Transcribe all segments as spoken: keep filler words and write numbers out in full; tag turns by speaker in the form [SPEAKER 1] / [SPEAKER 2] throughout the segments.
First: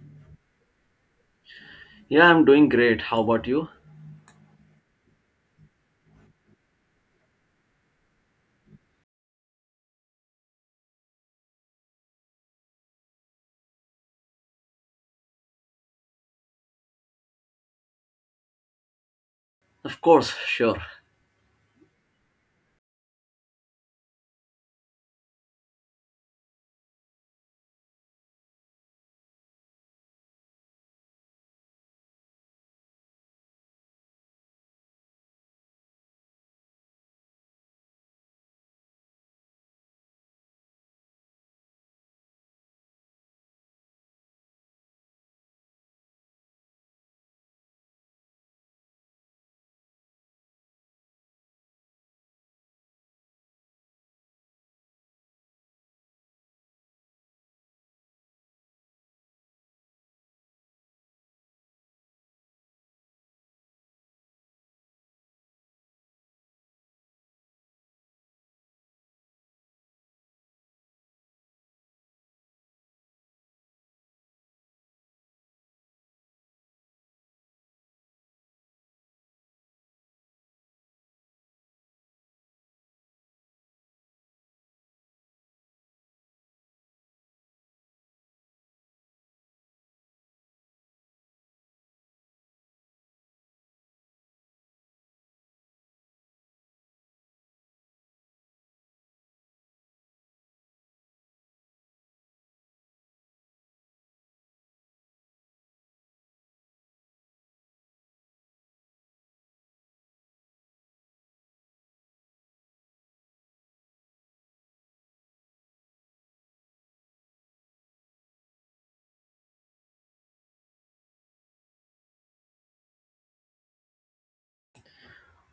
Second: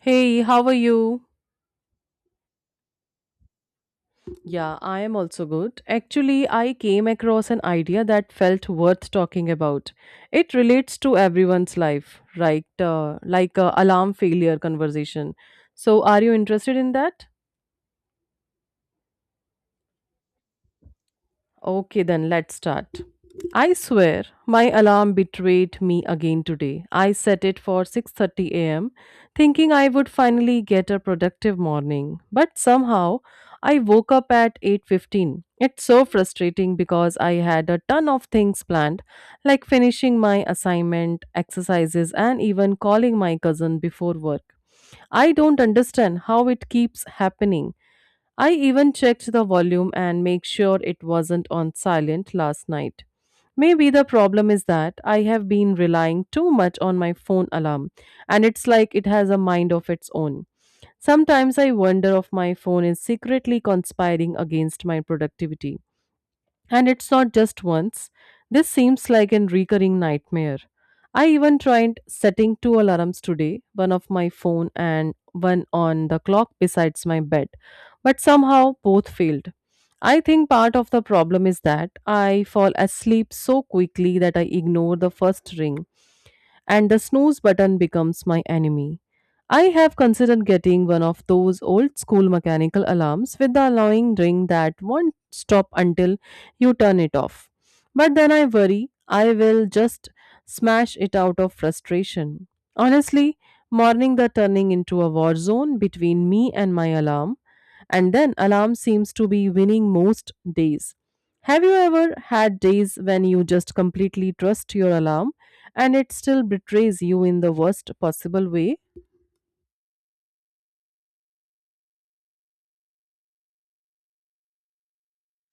[SPEAKER 1] Hey, how are you?
[SPEAKER 2] Yeah, I'm doing great. How about you?
[SPEAKER 1] Yeah, I am also good. Actually, I came across an idea that felt worth talking about. It relates to everyone's life, right? Uh, like a alarm failure conversation. So, are you interested in that?
[SPEAKER 2] Of course, sure.
[SPEAKER 1] Okay, then let's start. I swear, my alarm betrayed me again today. I set it for six thirty a m, thinking I would finally get a productive morning, but somehow I woke up at eight fifteen. It's so frustrating because I had a ton of things planned, like finishing my assignment, exercises, and even calling my cousin before work. I don't understand how it keeps happening. I even checked the volume and make sure it wasn't on silent last night. Maybe the problem is that I have been relying too much on my phone alarm, and it's like it has a mind of its own. Sometimes I wonder if my phone is secretly conspiring against my productivity. And it's not just once. This seems like a recurring nightmare. I even tried setting two alarms today, one of my phone and one on the clock besides my bed, but somehow both failed. I think part of the problem is that I fall asleep so quickly that I ignore the first ring and the snooze button becomes my enemy. I have considered getting one of those old school mechanical alarms with the annoying ring that won't stop until you turn it off. But then I worry I will just smash it out of frustration. Honestly, morning the turning into a war zone between me and my alarm, and then alarm seems to be winning most days. Have you ever had days when you just completely trust your alarm and it still betrays you in the worst possible way?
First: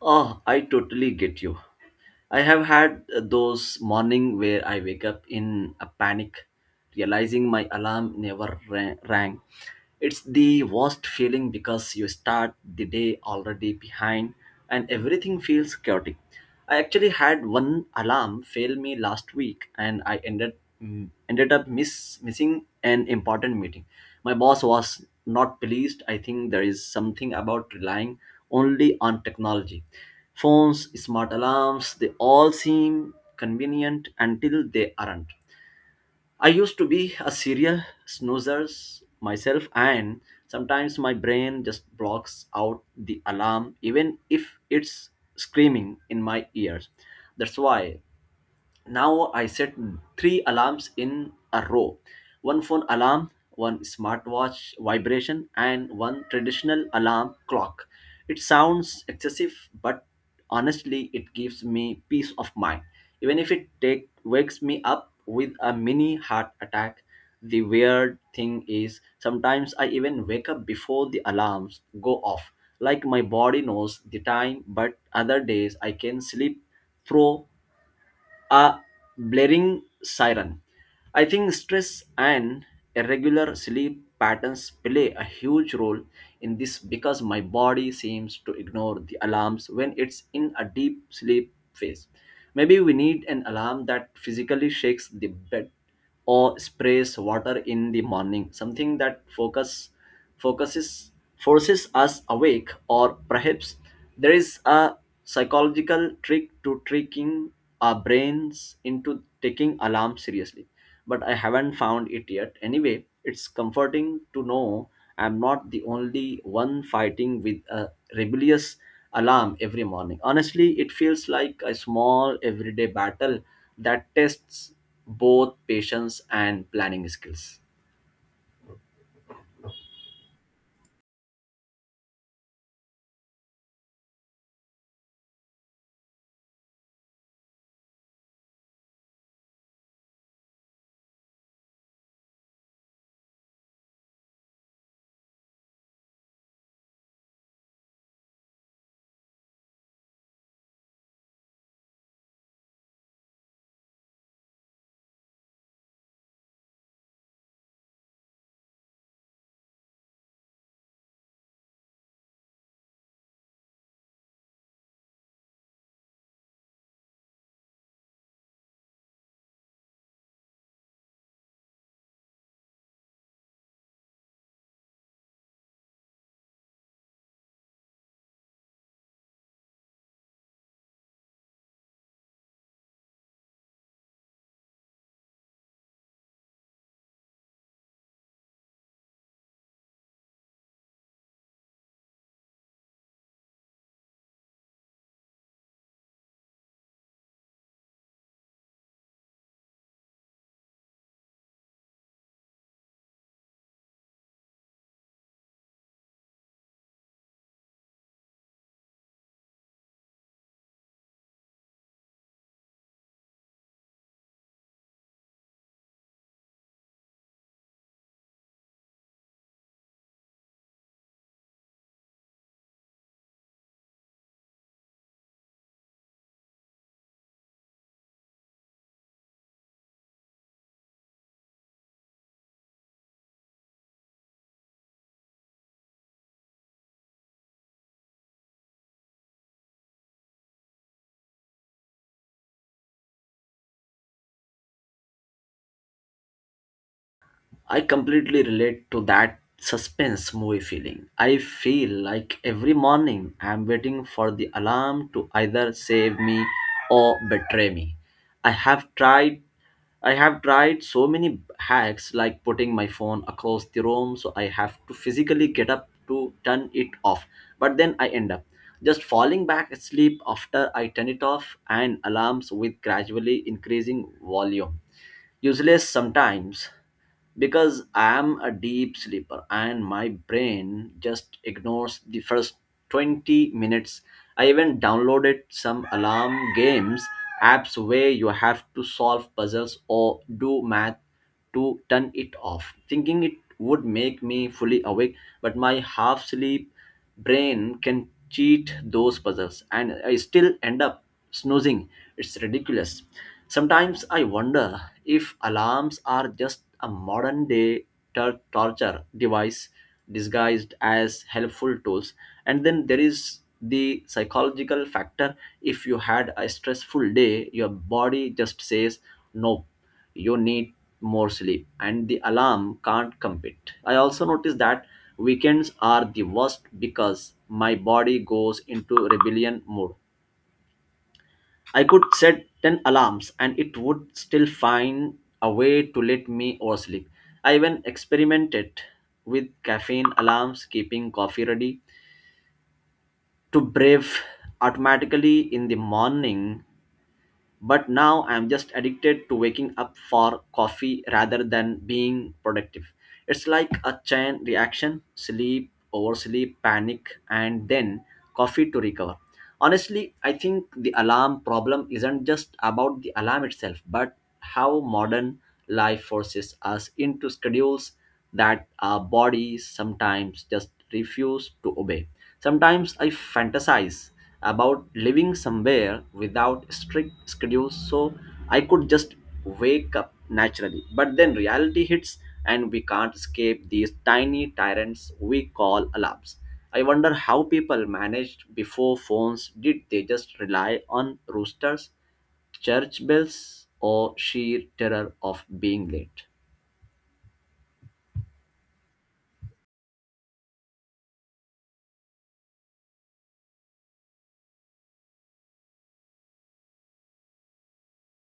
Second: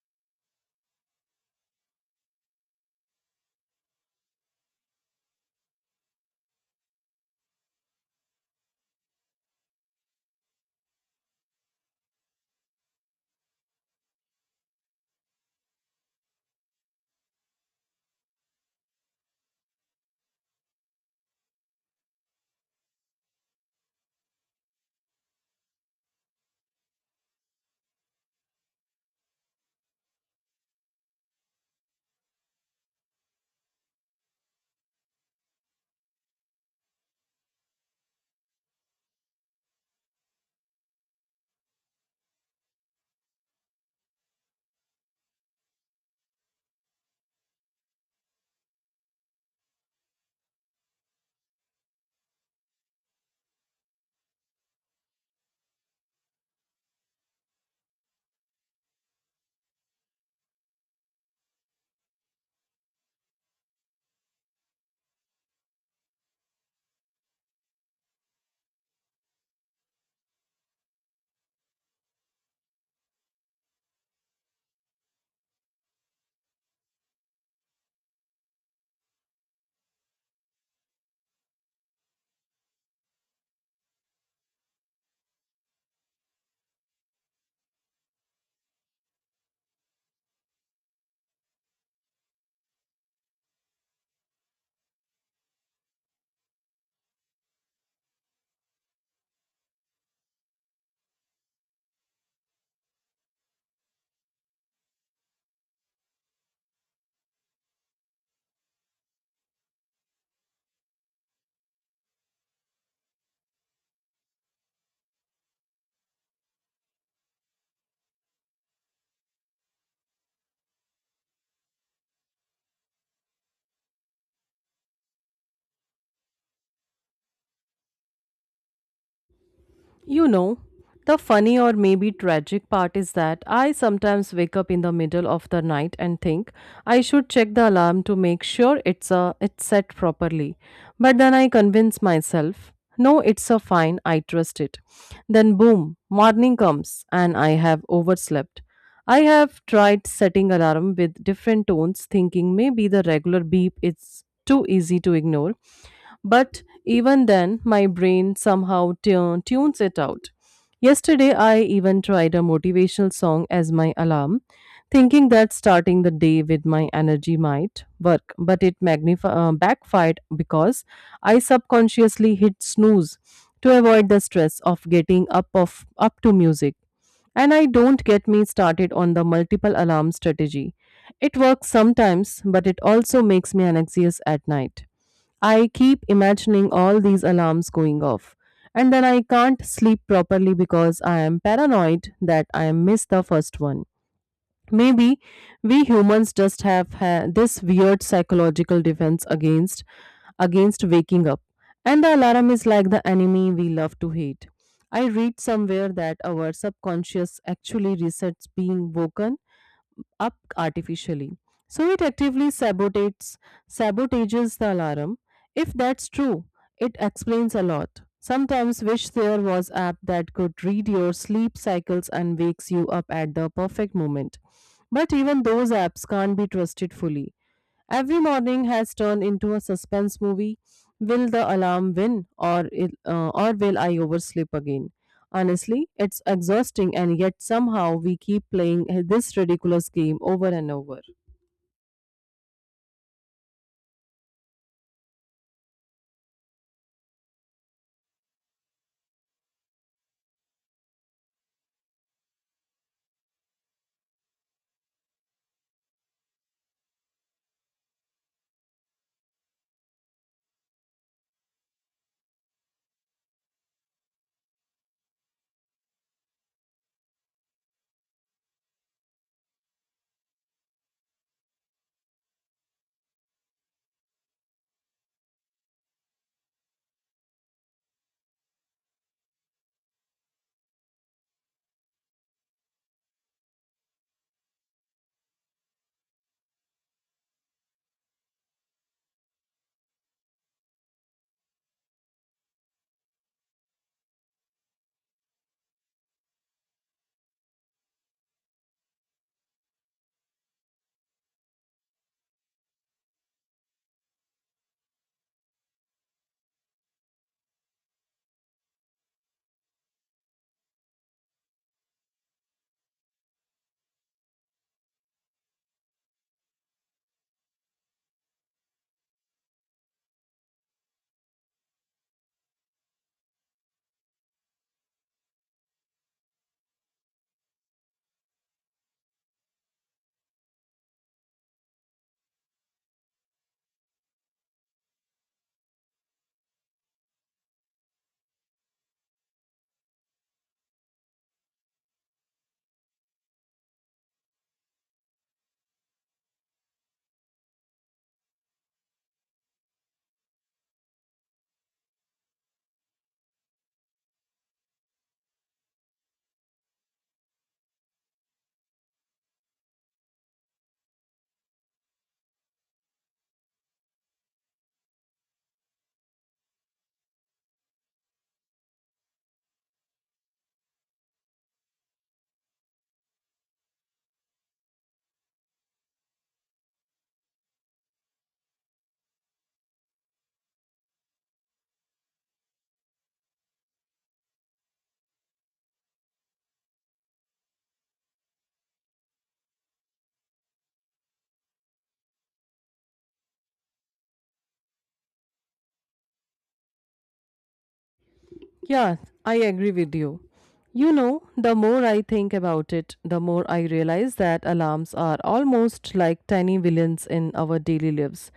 [SPEAKER 2] Oh, I totally get you. I have had those morning where I wake up in a panic, realizing my alarm never ra- rang It's the worst feeling because you start the day already behind and everything feels chaotic. I actually had one alarm fail me last week, and I ended mm, ended up miss, missing an important meeting. My boss was not pleased. I think there is something about relying only on technology. Phones, smart alarms, they all seem convenient until they aren't. I used to be a serial snoozer myself, and sometimes my brain just blocks out the alarm, even if it's screaming in my ears. That's why now I set three alarms in a row: one phone alarm, one smartwatch vibration, and one traditional alarm clock. It sounds excessive, but honestly, it gives me peace of mind. Even if it take, wakes me up with a mini heart attack, the weird thing is sometimes I even wake up before the alarms go off. Like my body knows the time, but other days I can sleep through a blaring siren. I think stress and irregular sleep patterns play a huge role in this because my body seems to ignore the alarms when it's in a deep sleep phase. Maybe we need an alarm that physically shakes the bed or sprays water in the morning, something that focus focuses forces us awake, or perhaps there is a psychological trick to tricking our brains into taking alarm seriously. But I haven't found it yet. Anyway, it's comforting to know I'm not the only one fighting with a rebellious alarm every morning. Honestly, it feels like a small everyday battle that tests both patience and planning skills.
[SPEAKER 1] You know, the funny or maybe tragic part is that I sometimes wake up in the middle of the night and think I should check the alarm to make sure it's a it's set properly. But then I convince myself, no, it's a fine, I trust it. Then boom, morning comes and I have overslept. I have tried setting alarm with different tones, thinking maybe the regular beep is too easy to ignore, but even then, my brain somehow tu- tunes it out. Yesterday, I even tried a motivational song as my alarm, thinking that starting the day with my energy might work, but it magnif- uh, backfired because I subconsciously hit snooze to avoid the stress of getting up of up to music. And I don't get me started on the multiple alarm strategy. It works sometimes, but it also makes me anxious at night. I keep imagining all these alarms going off. And then I can't sleep properly because I am paranoid that I missed the first one. Maybe we humans just have ha- this weird psychological defense against against waking up. And the alarm is like the enemy we love to hate. I read somewhere that our subconscious actually resets being woken up artificially. So it actively sabotates sabotages the alarm. If that's true, it explains a lot. Sometimes wish there was app that could read your sleep cycles and wakes you up at the perfect moment. But even those apps can't be trusted fully. Every morning has turned into a suspense movie. Will the alarm win, or it, uh, or will I oversleep again? Honestly, it's exhausting, and yet somehow we keep playing this ridiculous game over and over.
[SPEAKER 2] I completely relate to that suspense movie feeling. I feel like every morning I'm waiting for the alarm to either save me or betray me. I have tried I have tried so many hacks, like putting my phone across the room so I have to physically get up to turn it off. But then I end up just falling back asleep after I turn it off, and alarms with gradually increasing volume useless sometimes because I am a deep sleeper and my brain just ignores the first twenty minutes. I even downloaded some alarm games apps where you have to solve puzzles or do math to turn it off, thinking it would make me fully awake, but my half sleep brain can cheat those puzzles and I still end up snoozing. It's ridiculous. Sometimes I wonder if alarms are just a modern day tor- torture device disguised as helpful tools. And then there is the psychological factor. If you had a stressful day, your body just says, no, you need more sleep, and the alarm can't compete. I also noticed that weekends are the worst because my body goes into rebellion mode. I could set ten alarms and it would still find a way to let me oversleep. I even experimented with caffeine alarms, keeping coffee ready to brave automatically in the morning, but now I'm just addicted to waking up for coffee rather than being productive. It's like a chain reaction: sleep, oversleep, panic, and then coffee to recover. Honestly, I think the alarm problem isn't just about the alarm itself, but how modern life forces us into schedules that our bodies sometimes just refuse to obey. Sometimes I fantasize about living somewhere without strict schedules so I could just wake up naturally, but then reality hits and we can't escape these tiny tyrants we call alarms. I wonder how people managed before phones. Did they just rely on roosters, church bells, or sheer terror of being late?
[SPEAKER 1] Yeah, I agree with you. You know, the more I think about it, the more I realize that alarms are almost like tiny villains in our daily lives.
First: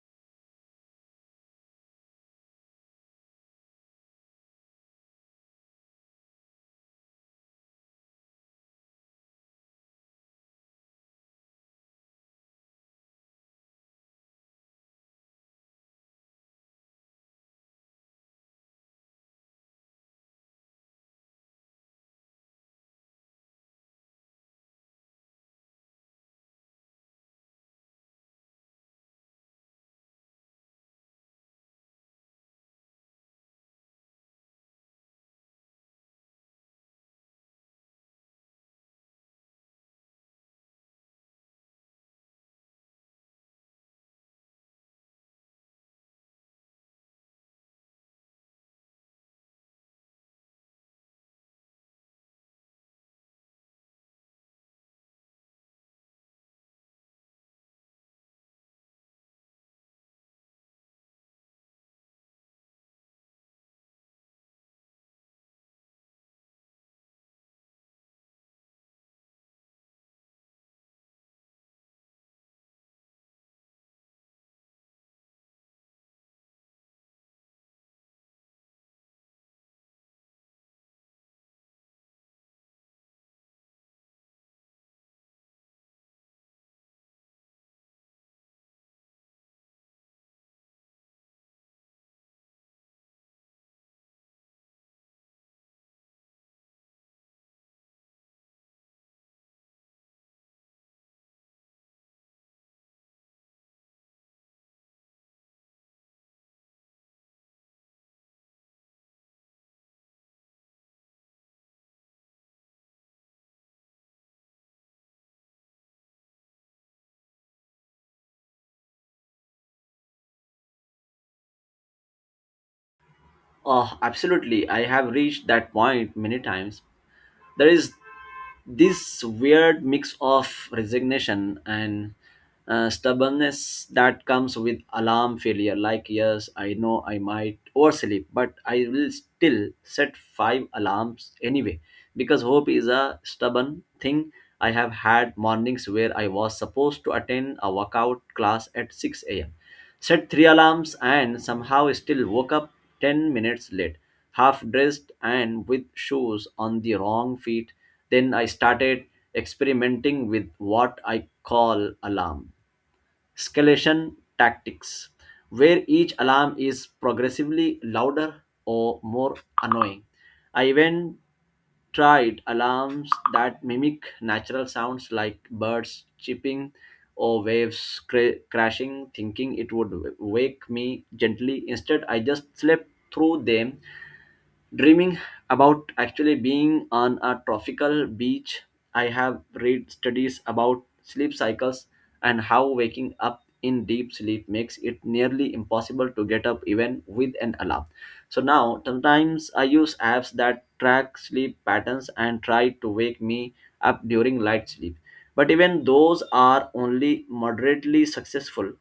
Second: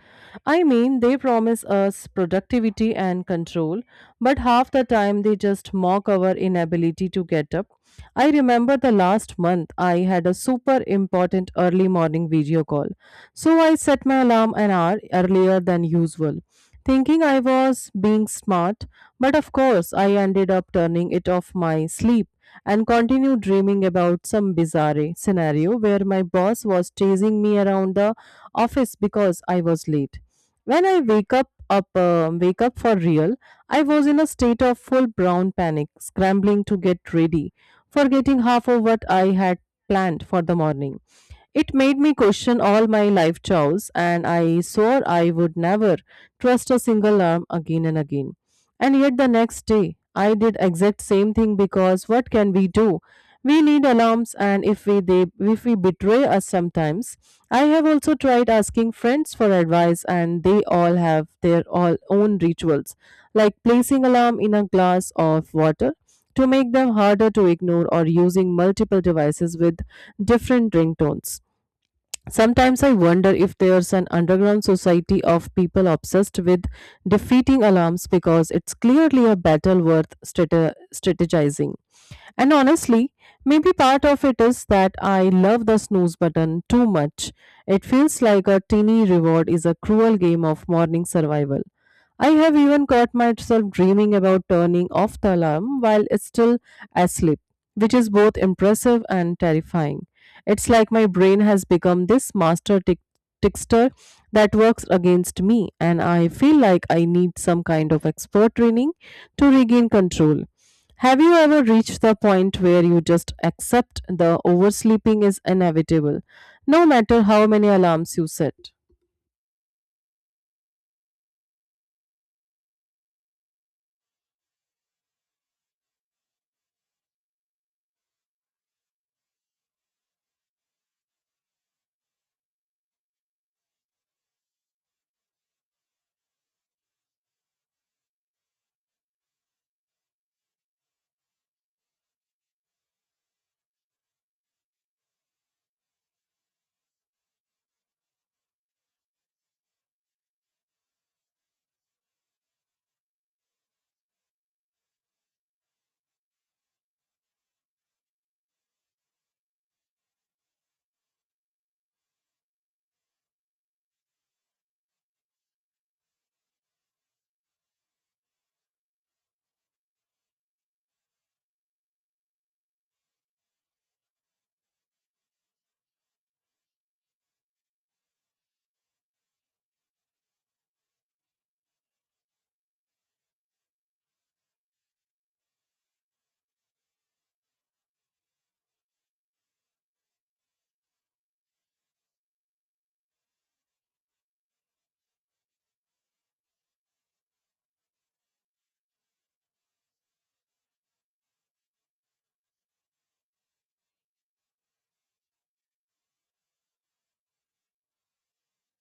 [SPEAKER 1] I mean, they promise us productivity and control, but half the time they just mock our inability to get up. I remember the last month I had a super important early morning video call, so I set my alarm an hour earlier than usual, thinking I was being smart, but of course, I ended up turning it off my sleep and continued dreaming about some bizarre scenario where my boss was chasing me around the office because I was late. When I wake up up um, wake up for real, I was in a state of full brown panic, scrambling to get ready, forgetting half of what I had planned for the morning. It made me question all my life choices, and I swore I would never trust a single arm again and again. And yet the next day, I did exact same thing because what can we do? We need alarms, and if we they, if we betray us sometimes. I have also tried asking friends for advice, and they all have their all own rituals, like placing alarm in a glass of water to make them harder to ignore, or using multiple devices with different ringtones. Sometimes I wonder if there's an underground society of people obsessed with defeating alarms because it's clearly a battle worth strate- strategizing. And honestly, maybe part of it is that I love the snooze button too much. It feels like a teeny reward is a cruel game of morning survival. I have even caught myself dreaming about turning off the alarm while it's still asleep, which is both impressive and terrifying. It's like my brain has become this master tick- trickster that works against me, and I feel like I need some kind of expert training to regain control. Have you ever reached the point where you just accept the oversleeping is inevitable, no matter how many alarms you set?
[SPEAKER 2] Oh, absolutely. I have reached that point many times. There is this weird mix of resignation and uh, stubbornness that comes with alarm failure. Like, yes, I know I might oversleep, but I will still set five alarms anyway because hope is a stubborn thing. I have had mornings where I was supposed to attend a workout class at six a m a.m., set three alarms, and somehow still woke up ten minutes late, half dressed and with shoes on the wrong feet. Then I started experimenting with what I call alarm escalation tactics, where each alarm is progressively louder or more annoying. I even tried alarms that mimic natural sounds like birds chirping or waves cra- crashing, thinking it would w- wake me gently. Instead, I just slept through them, dreaming about actually being on a tropical beach. I have read studies about sleep cycles and how waking up in deep sleep makes it nearly impossible to get up even with an alarm. So now sometimes I use apps that track sleep patterns and try to wake me up during light sleep, but even those are only moderately successful.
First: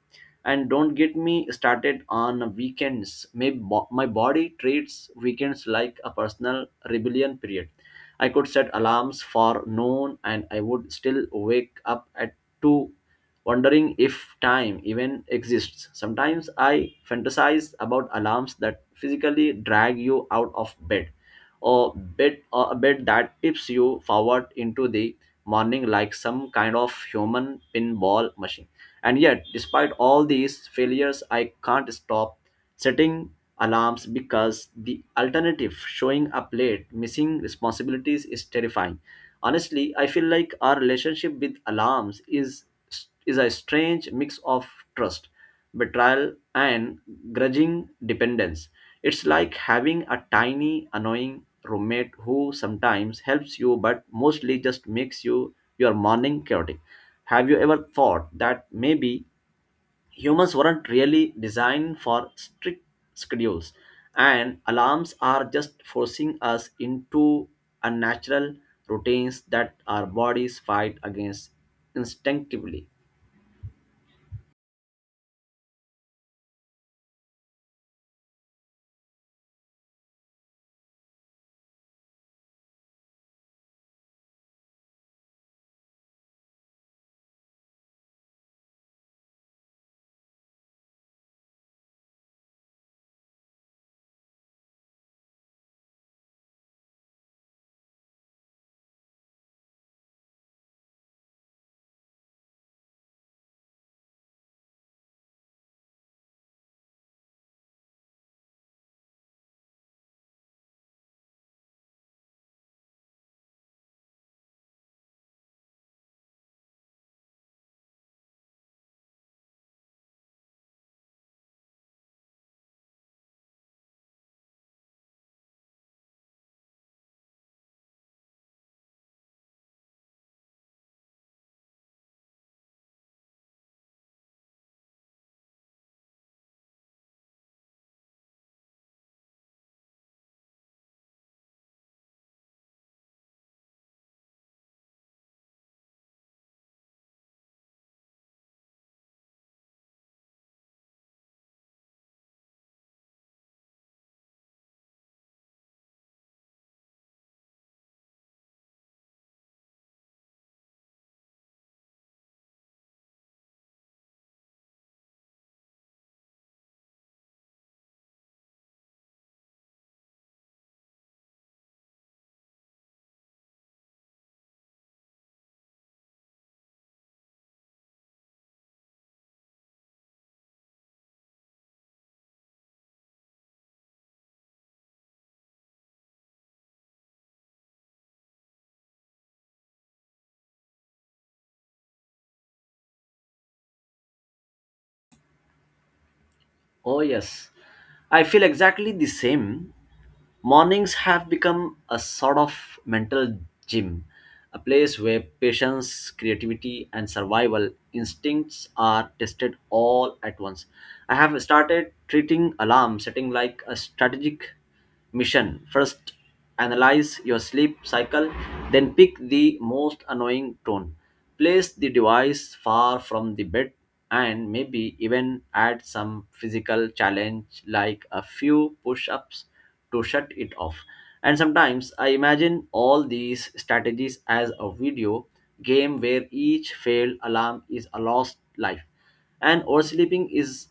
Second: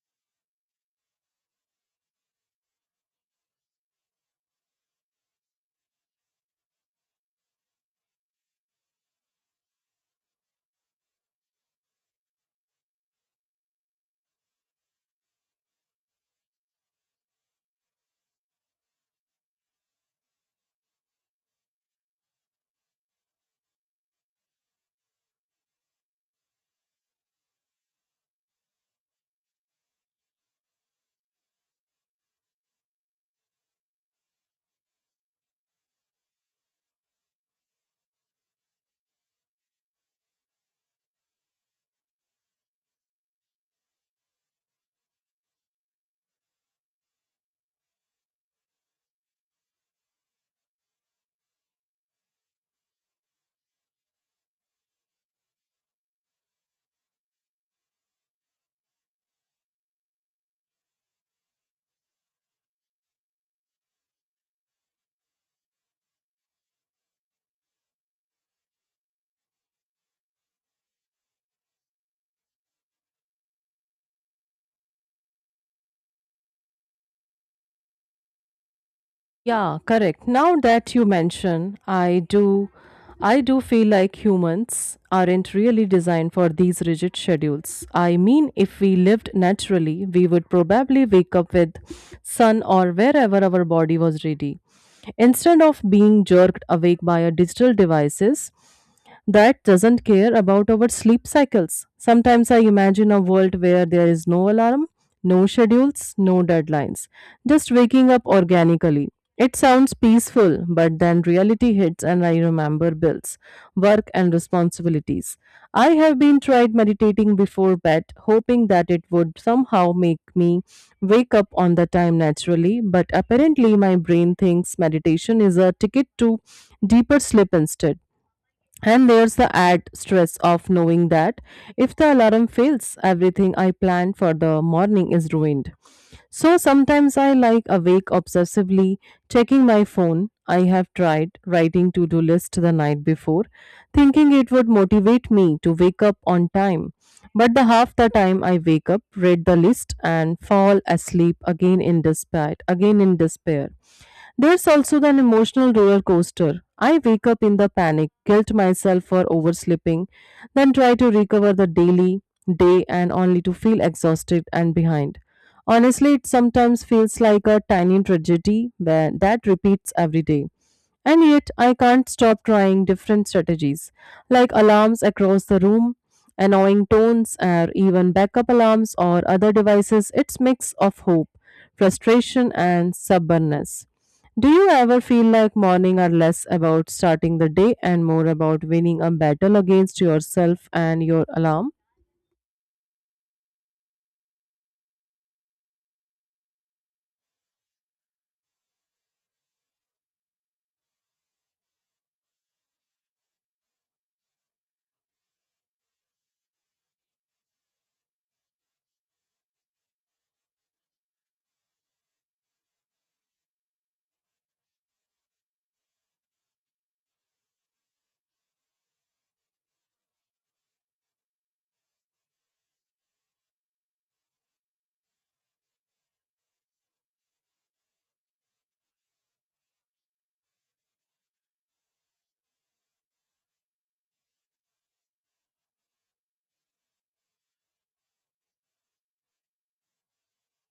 [SPEAKER 2] And don't get me started on weekends. My, bo- my body treats weekends like a personal rebellion period. I could set alarms for noon and I would still wake up at two, wondering if time even exists. Sometimes I fantasize about alarms that physically drag you out of bed, or bed or a bed that tips you forward into the morning, like some kind of human pinball machine. And yet, despite all these failures, I can't stop setting alarms because the alternative, showing up late, missing responsibilities, is terrifying. Honestly, I feel like our relationship with alarms is is a strange mix of trust, betrayal, and grudging dependence. It's like having a tiny, annoying roommate who sometimes helps you but mostly just makes you your morning chaotic. Have you ever thought that maybe humans weren't really designed for strict schedules, and alarms are just forcing us into unnatural routines that our bodies fight against instinctively?
[SPEAKER 1] Yeah, correct. Now that you mention, I do I do feel like humans aren't really designed for these rigid schedules. I mean, if we lived naturally, we would probably wake up with sun or wherever our body was ready. Instead of being jerked awake by our digital devices that doesn't care about our sleep cycles. Sometimes I imagine a world where there is no alarm, no schedules, no deadlines. Just waking up organically. It sounds peaceful, but then reality hits and I remember bills, work, and responsibilities. I have been tried meditating before bed, hoping that it would somehow make me wake up on the time naturally, but apparently my brain thinks meditation is a ticket to deeper sleep instead. And there's the add stress of knowing that if the alarm fails, everything I planned for the morning is ruined. So sometimes I like awake obsessively, checking my phone. I have tried writing to do list the night before, thinking it would motivate me to wake up on time. But the half the time I wake up, read the list, and fall asleep again in despair. Again in despair. There's also an emotional roller coaster. I wake up in the panic, guilt myself for oversleeping, then try to recover the daily day and only to feel exhausted and behind. Honestly, it sometimes feels like a tiny tragedy where that repeats every day. And yet, I can't stop trying different strategies, like alarms across the room, annoying tones, or even backup alarms or other devices. It's mix of hope, frustration, and stubbornness. Do you ever feel like morning are less about starting the day and more about winning a battle against yourself and your alarm?
[SPEAKER 2] Oh, yes. I feel exactly the same. Mornings have become a sort of mental gym, a place where patience, creativity, and survival instincts are tested all at once. I have started treating alarm setting like a strategic mission. First, analyze your sleep cycle, then pick the most annoying tone. Place the device far from the bed, and maybe even add some physical challenge like a few push ups to shut it off. And sometimes I imagine all these strategies as a video game where each failed alarm is a lost life and oversleeping is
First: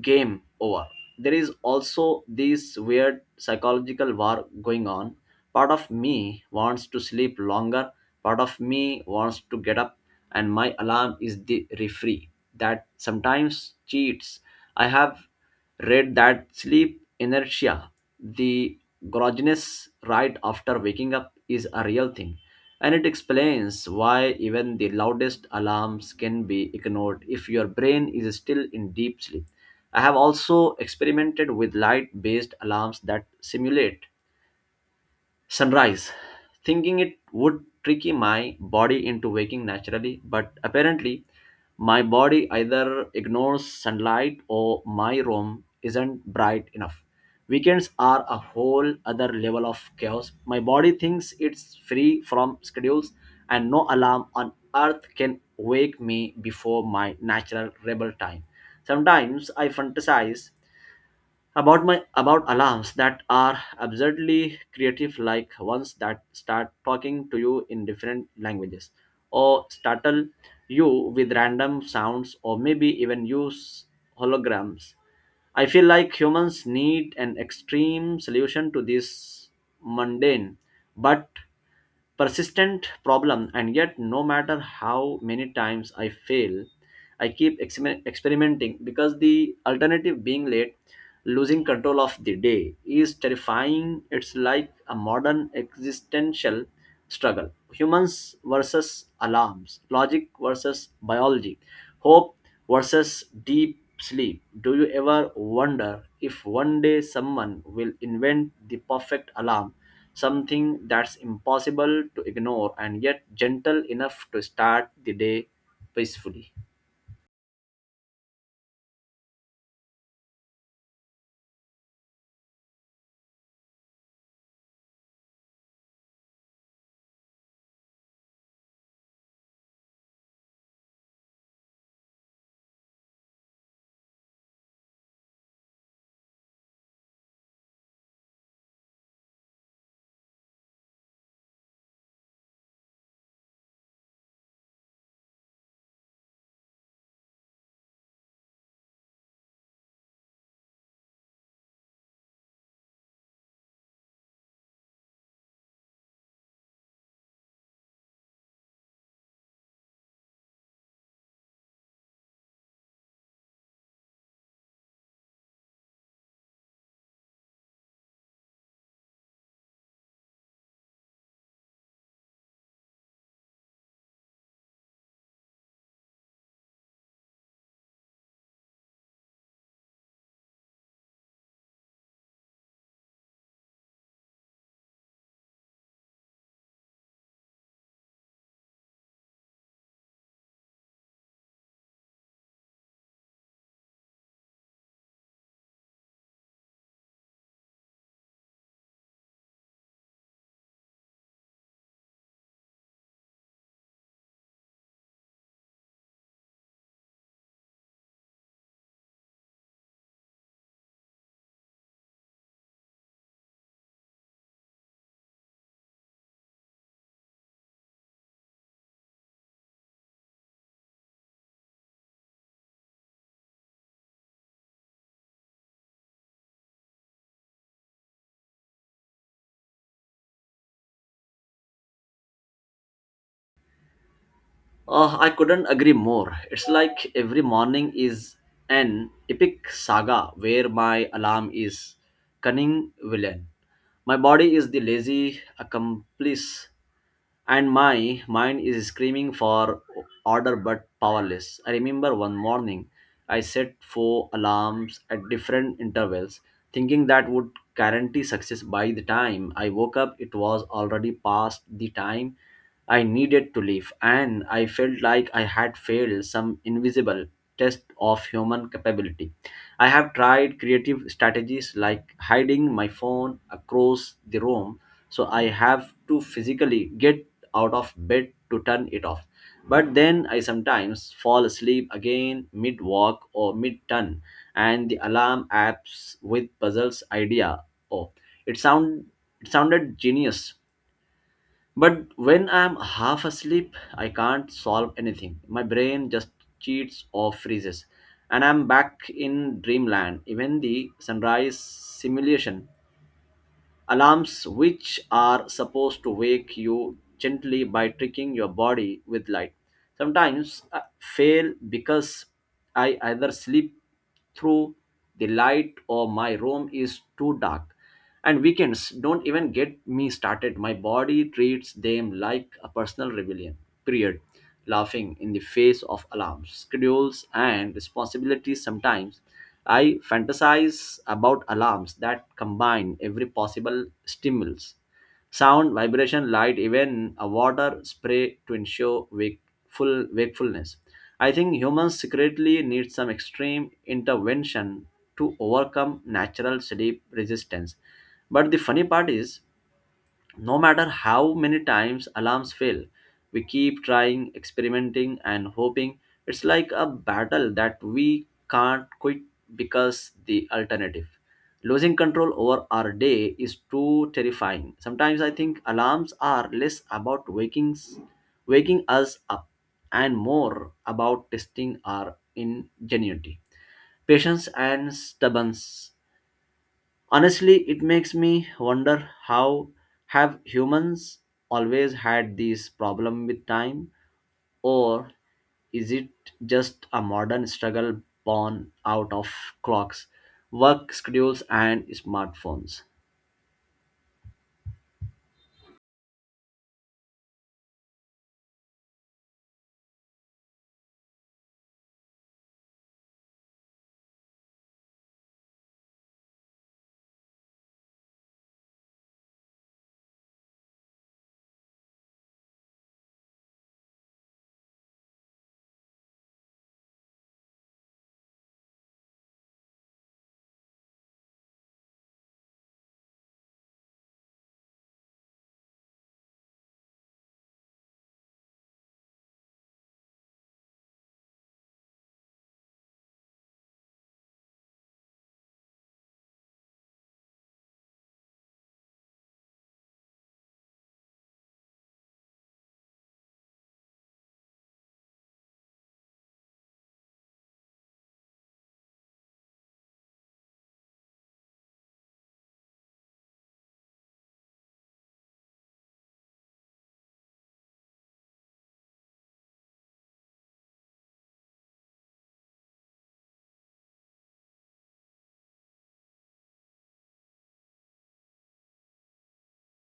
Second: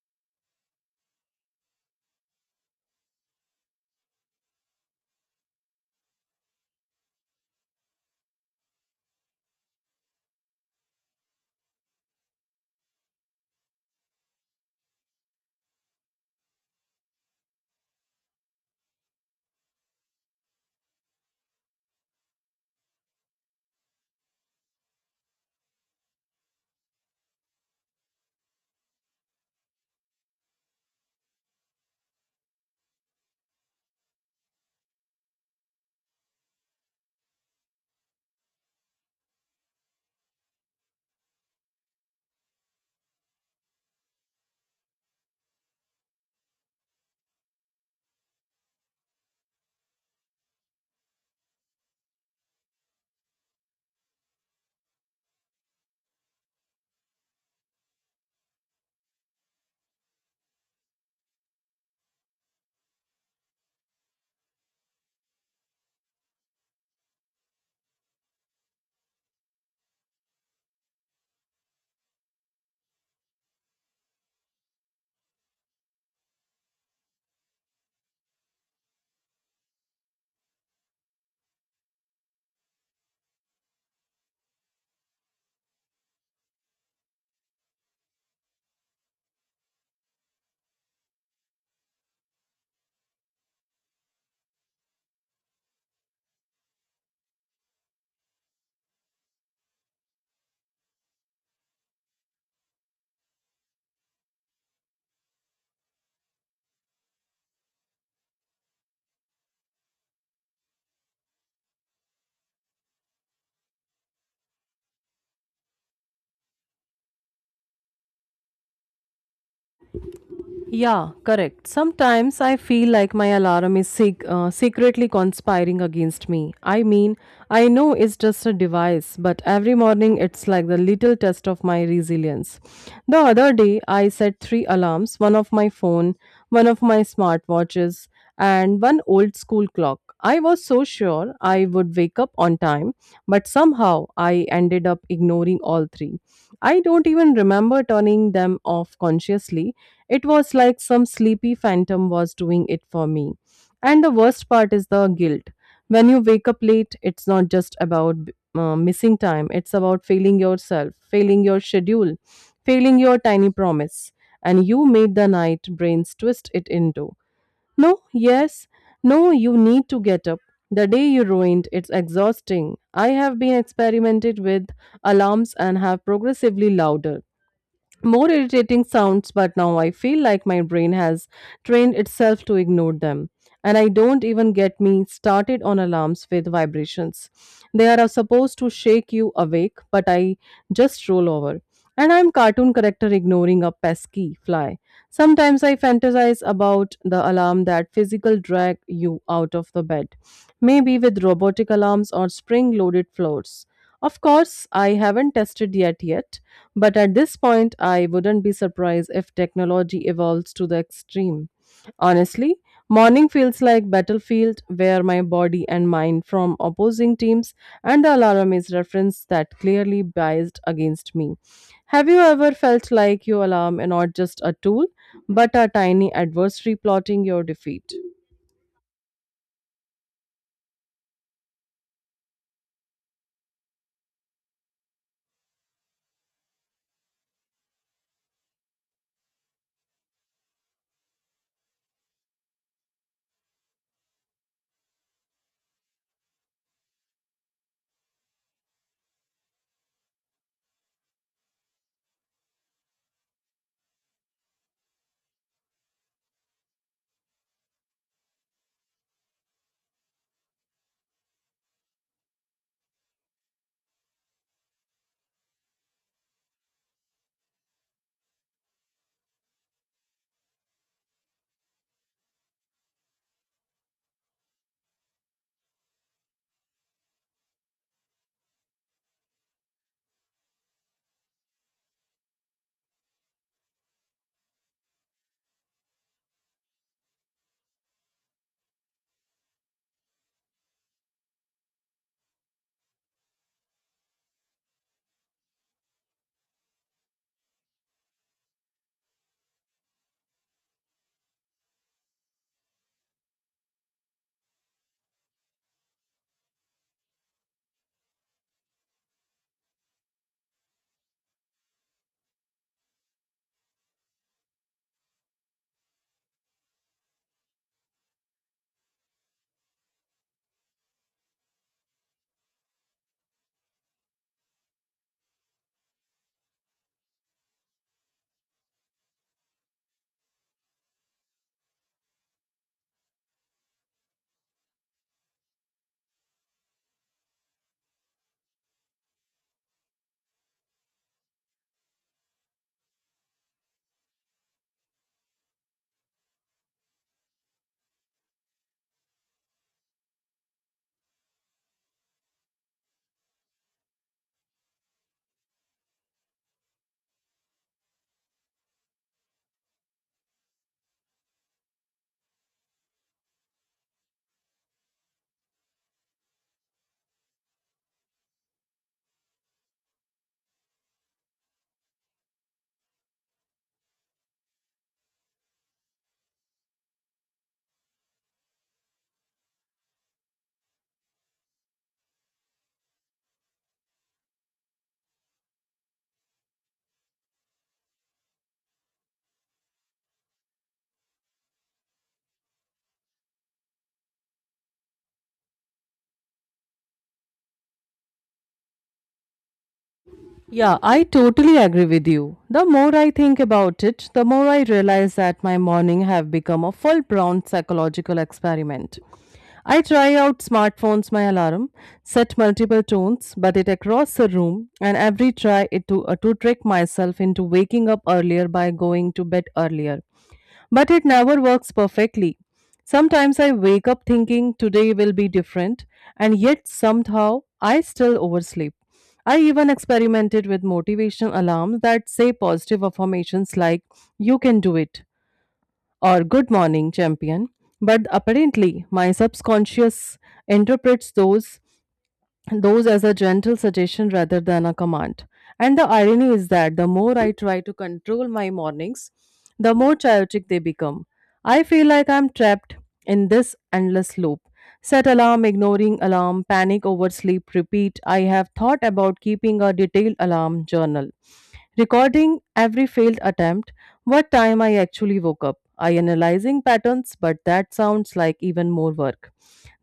[SPEAKER 2] game over. There is also this weird psychological war going on. Part of me wants to sleep longer, part of me wants to get up, and my alarm is the referee that sometimes cheats. I have read that sleep inertia, the grogginess right after waking up, is a real thing, and it explains why even the loudest alarms can be ignored if your brain is still in deep sleep. I have also experimented with light based alarms that simulate sunrise, thinking it would trick my body into waking naturally, but apparently, my body either ignores sunlight or my room isn't bright enough. Weekends are a whole other level of chaos. My body thinks it's free from schedules, and no alarm on earth can wake me before my natural rebel time. Sometimes I fantasize about my about alarms that are absurdly creative, like ones that start talking to you in different languages or startle you with random sounds, or maybe even use holograms. I feel like humans need an extreme solution to this mundane but persistent problem. And yet no matter how many times I fail, I keep exper- experimenting because the alternative, being late, losing control of the day, is terrifying. It's like a modern existential struggle: humans versus alarms, logic versus biology, hope versus deep sleep. Do you ever wonder if one day someone will invent the perfect alarm, something that's impossible to ignore and yet gentle enough to start the day peacefully?
[SPEAKER 1] Yeah, correct. Sometimes I feel like my alarm is sec- uh, secretly conspiring against me. I mean, I know it's just a device, but every morning it's like the little test of my resilience. The other day, I set three alarms, one of my phone, one of my smartwatches, and one old school clock. I was so sure I would wake up on time, but somehow I ended up ignoring all three. I don't even remember turning them off consciously. It was like some sleepy phantom was doing it for me. And the worst part is the guilt. When you wake up late, it's not just about uh, missing time, it's about failing yourself, failing your schedule, failing your tiny promise. And you made the night brains twist it into. No, yes, no, you need to get up. The day you ruined, it's exhausting. I have been experimented with alarms and have progressively louder, more irritating sounds, but now I feel like my brain has trained itself to ignore them. And I don't even get me started on alarms with vibrations. They are uh, supposed to shake you awake, but I just roll over. And I'm cartoon character ignoring a pesky fly. Sometimes I fantasize about the alarm that physical drag you out of the bed, maybe with robotic alarms or spring loaded floors. Of course, I haven't tested yet yet, but at this point, I wouldn't be surprised if technology evolves to the extreme. Honestly, morning feels like battlefield where my body and mind from opposing teams and the alarm is referenced that clearly biased against me. Have you ever felt like your alarm and not just a tool, but a tiny adversary plotting your defeat?
[SPEAKER 2] Uh, I couldn't agree more. It's like every morning is an epic saga where my alarm is cunning villain. My body is the lazy accomplice, and my mind is screaming for order but powerless. I remember one morning I set four alarms at different intervals, thinking that would guarantee success. By the time I woke up, it was already past the time I needed to leave, and I felt like I had failed some invisible test of human capability. I have tried creative strategies like hiding my phone across the room so I have to physically get out of bed to turn it off. But then I sometimes fall asleep again mid walk or mid turn, and the alarm apps with puzzles idea. Oh, it sound it sounded genius, but when I'm half asleep, I can't solve anything. My brain just cheats or freezes, and I'm back in dreamland. Even the sunrise simulation alarms, which are supposed to wake you gently by tricking your body with light, sometimes uh, fail because I either sleep through the light or my room is too dark. And weekends don't even get me started. My body treats them like a personal rebellion period, laughing in the face of alarms, schedules, and responsibilities. Sometimes I fantasize about alarms that combine every possible stimulus: sound, vibration, light, even a water spray to ensure wakeful wakefulness. I think humans secretly need some extreme intervention to overcome natural sleep resistance. But the funny part is, no matter how many times alarms fail, we keep trying, experimenting, and hoping. It's like a battle that we can't quit because the alternative, losing control over our day, is too terrifying. Sometimes I think alarms are less about waking, waking us up and more about testing our ingenuity, patience, and stubbornness. Honestly, it makes me wonder, how have humans always had this problem with time, or is it just a modern struggle born out of clocks, work schedules, and smartphones?
[SPEAKER 1] Yeah, I totally agree with you. The more I think about it, the more I realize that my morning have become a full-blown psychological experiment. I try out smartphones my alarm, set multiple tones, but it across the room, and every try it to uh, to trick myself into waking up earlier by going to bed earlier. But it never works perfectly. Sometimes I wake up thinking today will be different, and yet somehow I still oversleep. I even experimented with motivation alarms that say positive affirmations like, you can do it, or good morning, champion. But apparently, my subconscious interprets those those as a gentle suggestion rather than a command. And the irony is that the more I try to control my mornings, the more chaotic they become. I feel like I'm trapped in this endless loop. Set alarm, ignoring alarm, panic over sleep, repeat. I have thought about keeping a detailed alarm journal, recording every failed attempt, what time I actually woke up. I analyzing patterns, but that sounds like even more work.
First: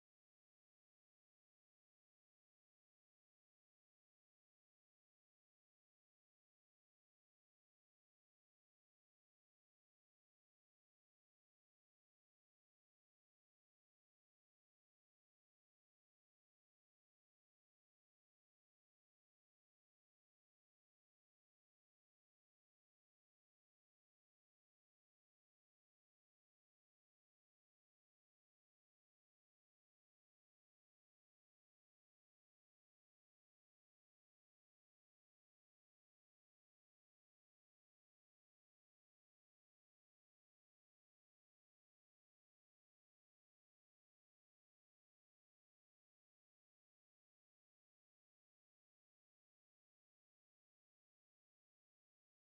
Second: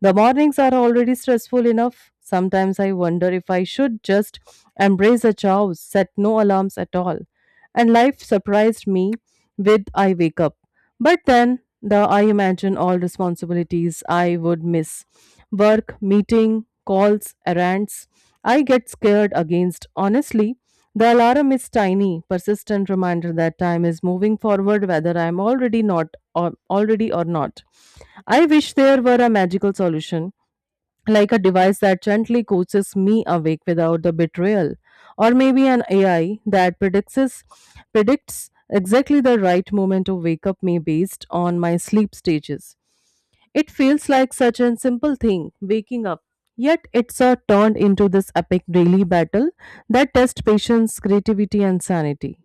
[SPEAKER 1] The mornings are already stressful enough. Sometimes I wonder if I should just embrace a chow, set no alarms at all. And life surprised me with I wake up. But then the I imagine all responsibilities I would miss. Work, meeting, calls, errands. I get scared against honestly. The alarm is tiny, persistent reminder that time is moving forward whether I am already not or already or not. I wish there were a magical solution, like a device that gently coaxes me awake without the betrayal, or maybe an A I that predicts predicts exactly the right moment to wake up me based on my sleep stages. It feels like such a simple thing, waking up, yet it's a turned into this epic daily battle that test patience, creativity, and sanity.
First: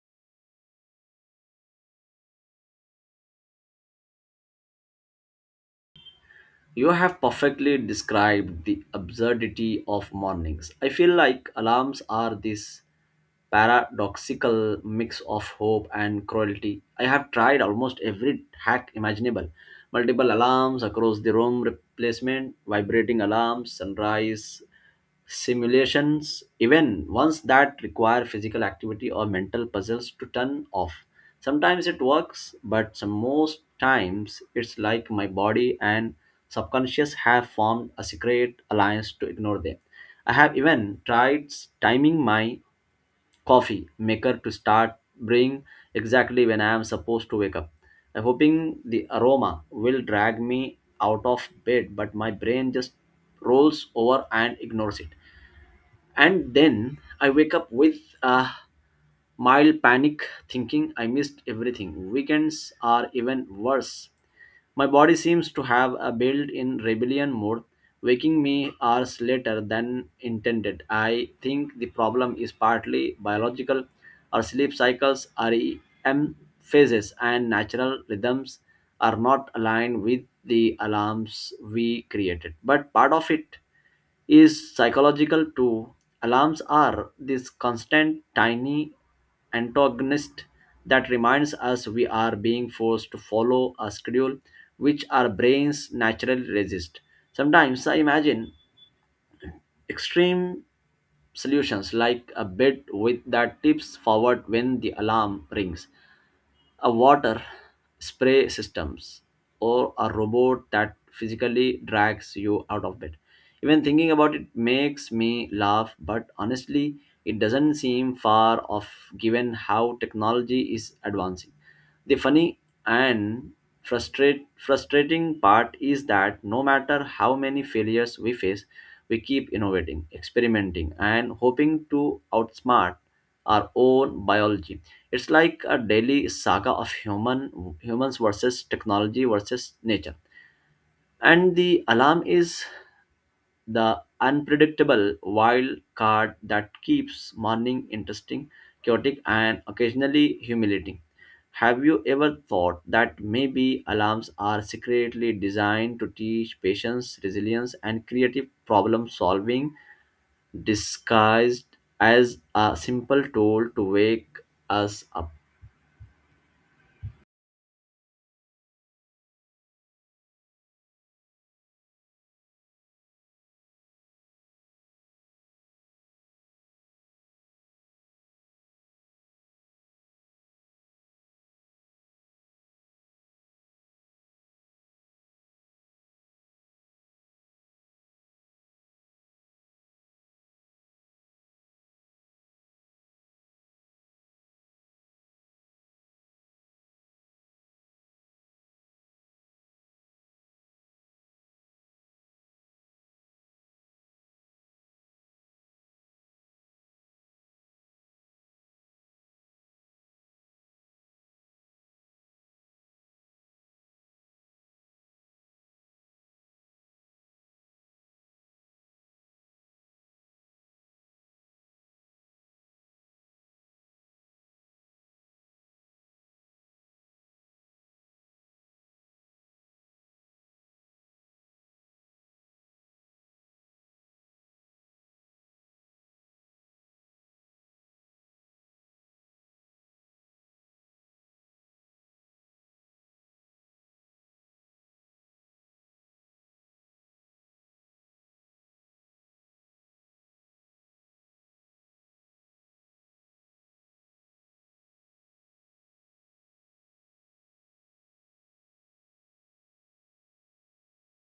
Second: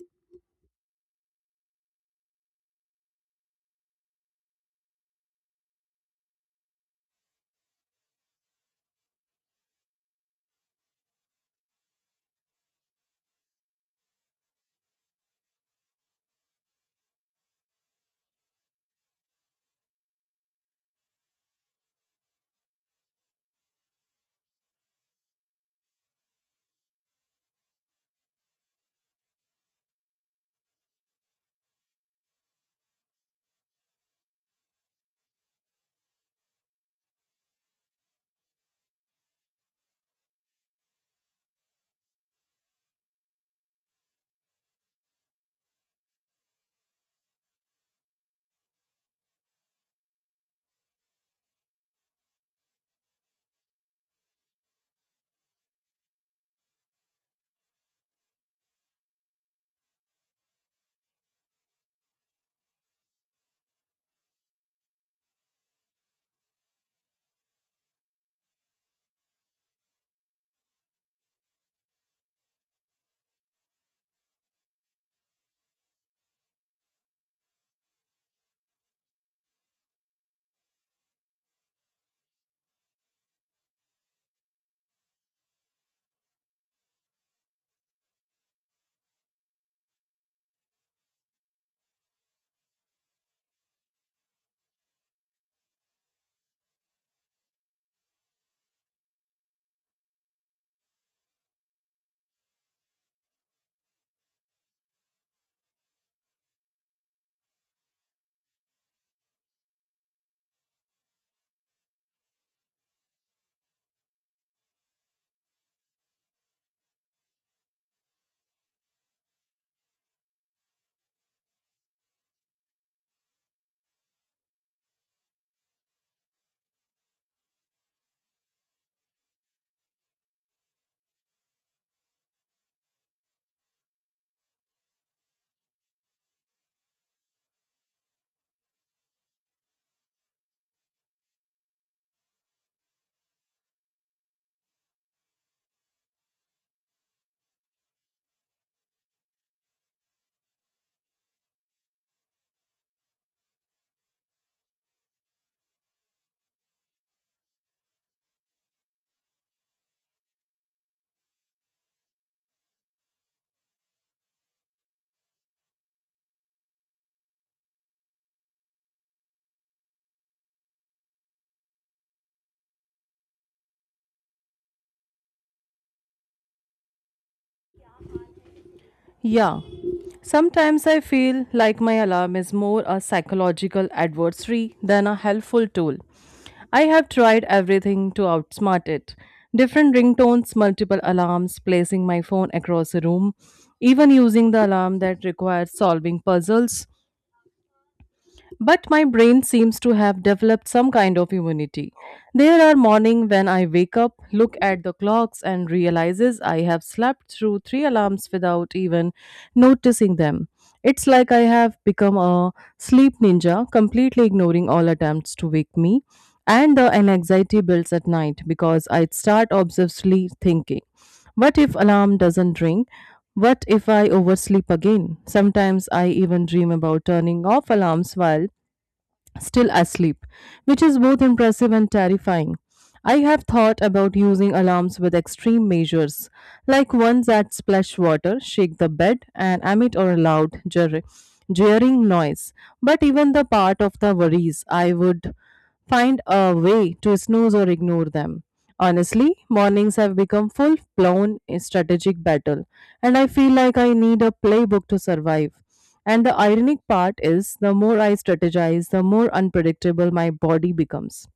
[SPEAKER 2] You have perfectly described the absurdity of mornings. I feel like alarms are this paradoxical mix of hope and cruelty. I have tried almost every hack imaginable. Multiple alarms across the room, replacement, vibrating alarms, sunrise simulations, even ones that require physical activity or mental puzzles to turn off. Sometimes it works, but some most times it's like my body and subconscious have formed a secret alliance to ignore them. I have even tried timing my coffee maker to start brewing exactly when I am supposed to wake up. I'm hoping the aroma will drag me out of bed, but my brain just rolls over and ignores it. And then I wake up with a mild panic, thinking I missed everything. Weekends are even worse. My body seems to have a built in rebellion mode, waking me hours later than intended. I think the problem is partly biological. Our sleep cycles, REM phases, and natural rhythms are not aligned with the alarms we created. But part of it is psychological too. Alarms are this constant tiny antagonist that reminds us we are being forced to follow a schedule which our brains naturally resist. Sometimes I imagine extreme solutions, like a bed with that tips forward when the alarm rings, a water spray systems, or a robot that physically drags you out of bed. Even thinking about it makes me laugh, but honestly, it doesn't seem far off given how technology is advancing. The funny and frustrate, frustrating part is that no matter how many failures we face, we keep innovating, experimenting, and hoping to outsmart our own biology. It's like a daily saga of human humans versus technology versus nature. And the alarm is the unpredictable wild card that keeps morning interesting, chaotic, and occasionally humiliating. Have you ever thought that maybe alarms are secretly designed to teach patience, resilience, and creative problem solving disguised as a simple tool to wake us up?
[SPEAKER 1] Yeah. Sometimes I feel like my alarm is more a psychological adversary than a helpful tool. I have tried everything to outsmart it different ringtones, multiple alarms, placing my phone across the room, even using the alarm that requires solving puzzles. But my brain seems to have developed some kind of immunity. There are mornings when I wake up, look at the clocks and realizes I have slept through three alarms without even noticing them. It's like I have become a sleep ninja, completely ignoring all attempts to wake me. And the anxiety builds at night because I start obsessively thinking, what if alarm doesn't ring? What if I oversleep again? Sometimes I even dream about turning off alarms while still asleep, which is both impressive and terrifying. I have thought about using alarms with extreme measures, like ones that splash water, shake the bed, and emit a loud, jer- jeering noise. But even the part of the worries I would find a way to snooze or ignore them. Honestly, mornings have become full blown strategic battle, and I feel like I need a playbook to survive. And the ironic part is, the more I strategize, the more unpredictable my body becomes.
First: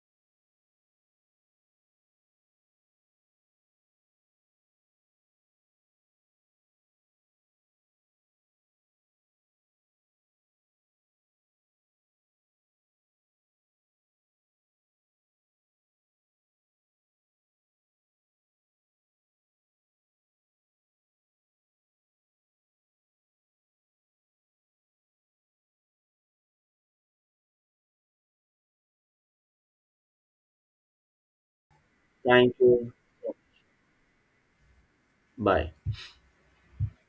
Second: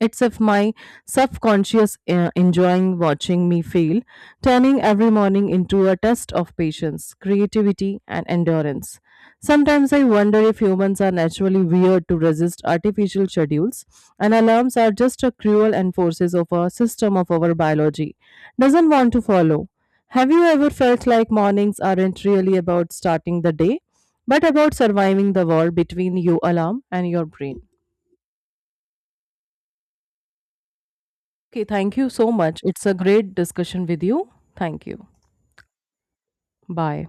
[SPEAKER 1] It's if my subconscious uh, enjoying watching me fail, turning every morning into a test of patience, creativity, and endurance. Sometimes I wonder if humans are naturally weird to resist artificial schedules, and alarms are just a cruel enforces of a system of our biology doesn't want to follow. Have you ever felt like mornings aren't really about starting the day, but about surviving the war between your alarm and your brain? Okay, thank you so
[SPEAKER 2] Thank
[SPEAKER 1] much. It's a
[SPEAKER 2] you.
[SPEAKER 1] great discussion with you. Thank you.
[SPEAKER 2] Bye.
[SPEAKER 1] Bye.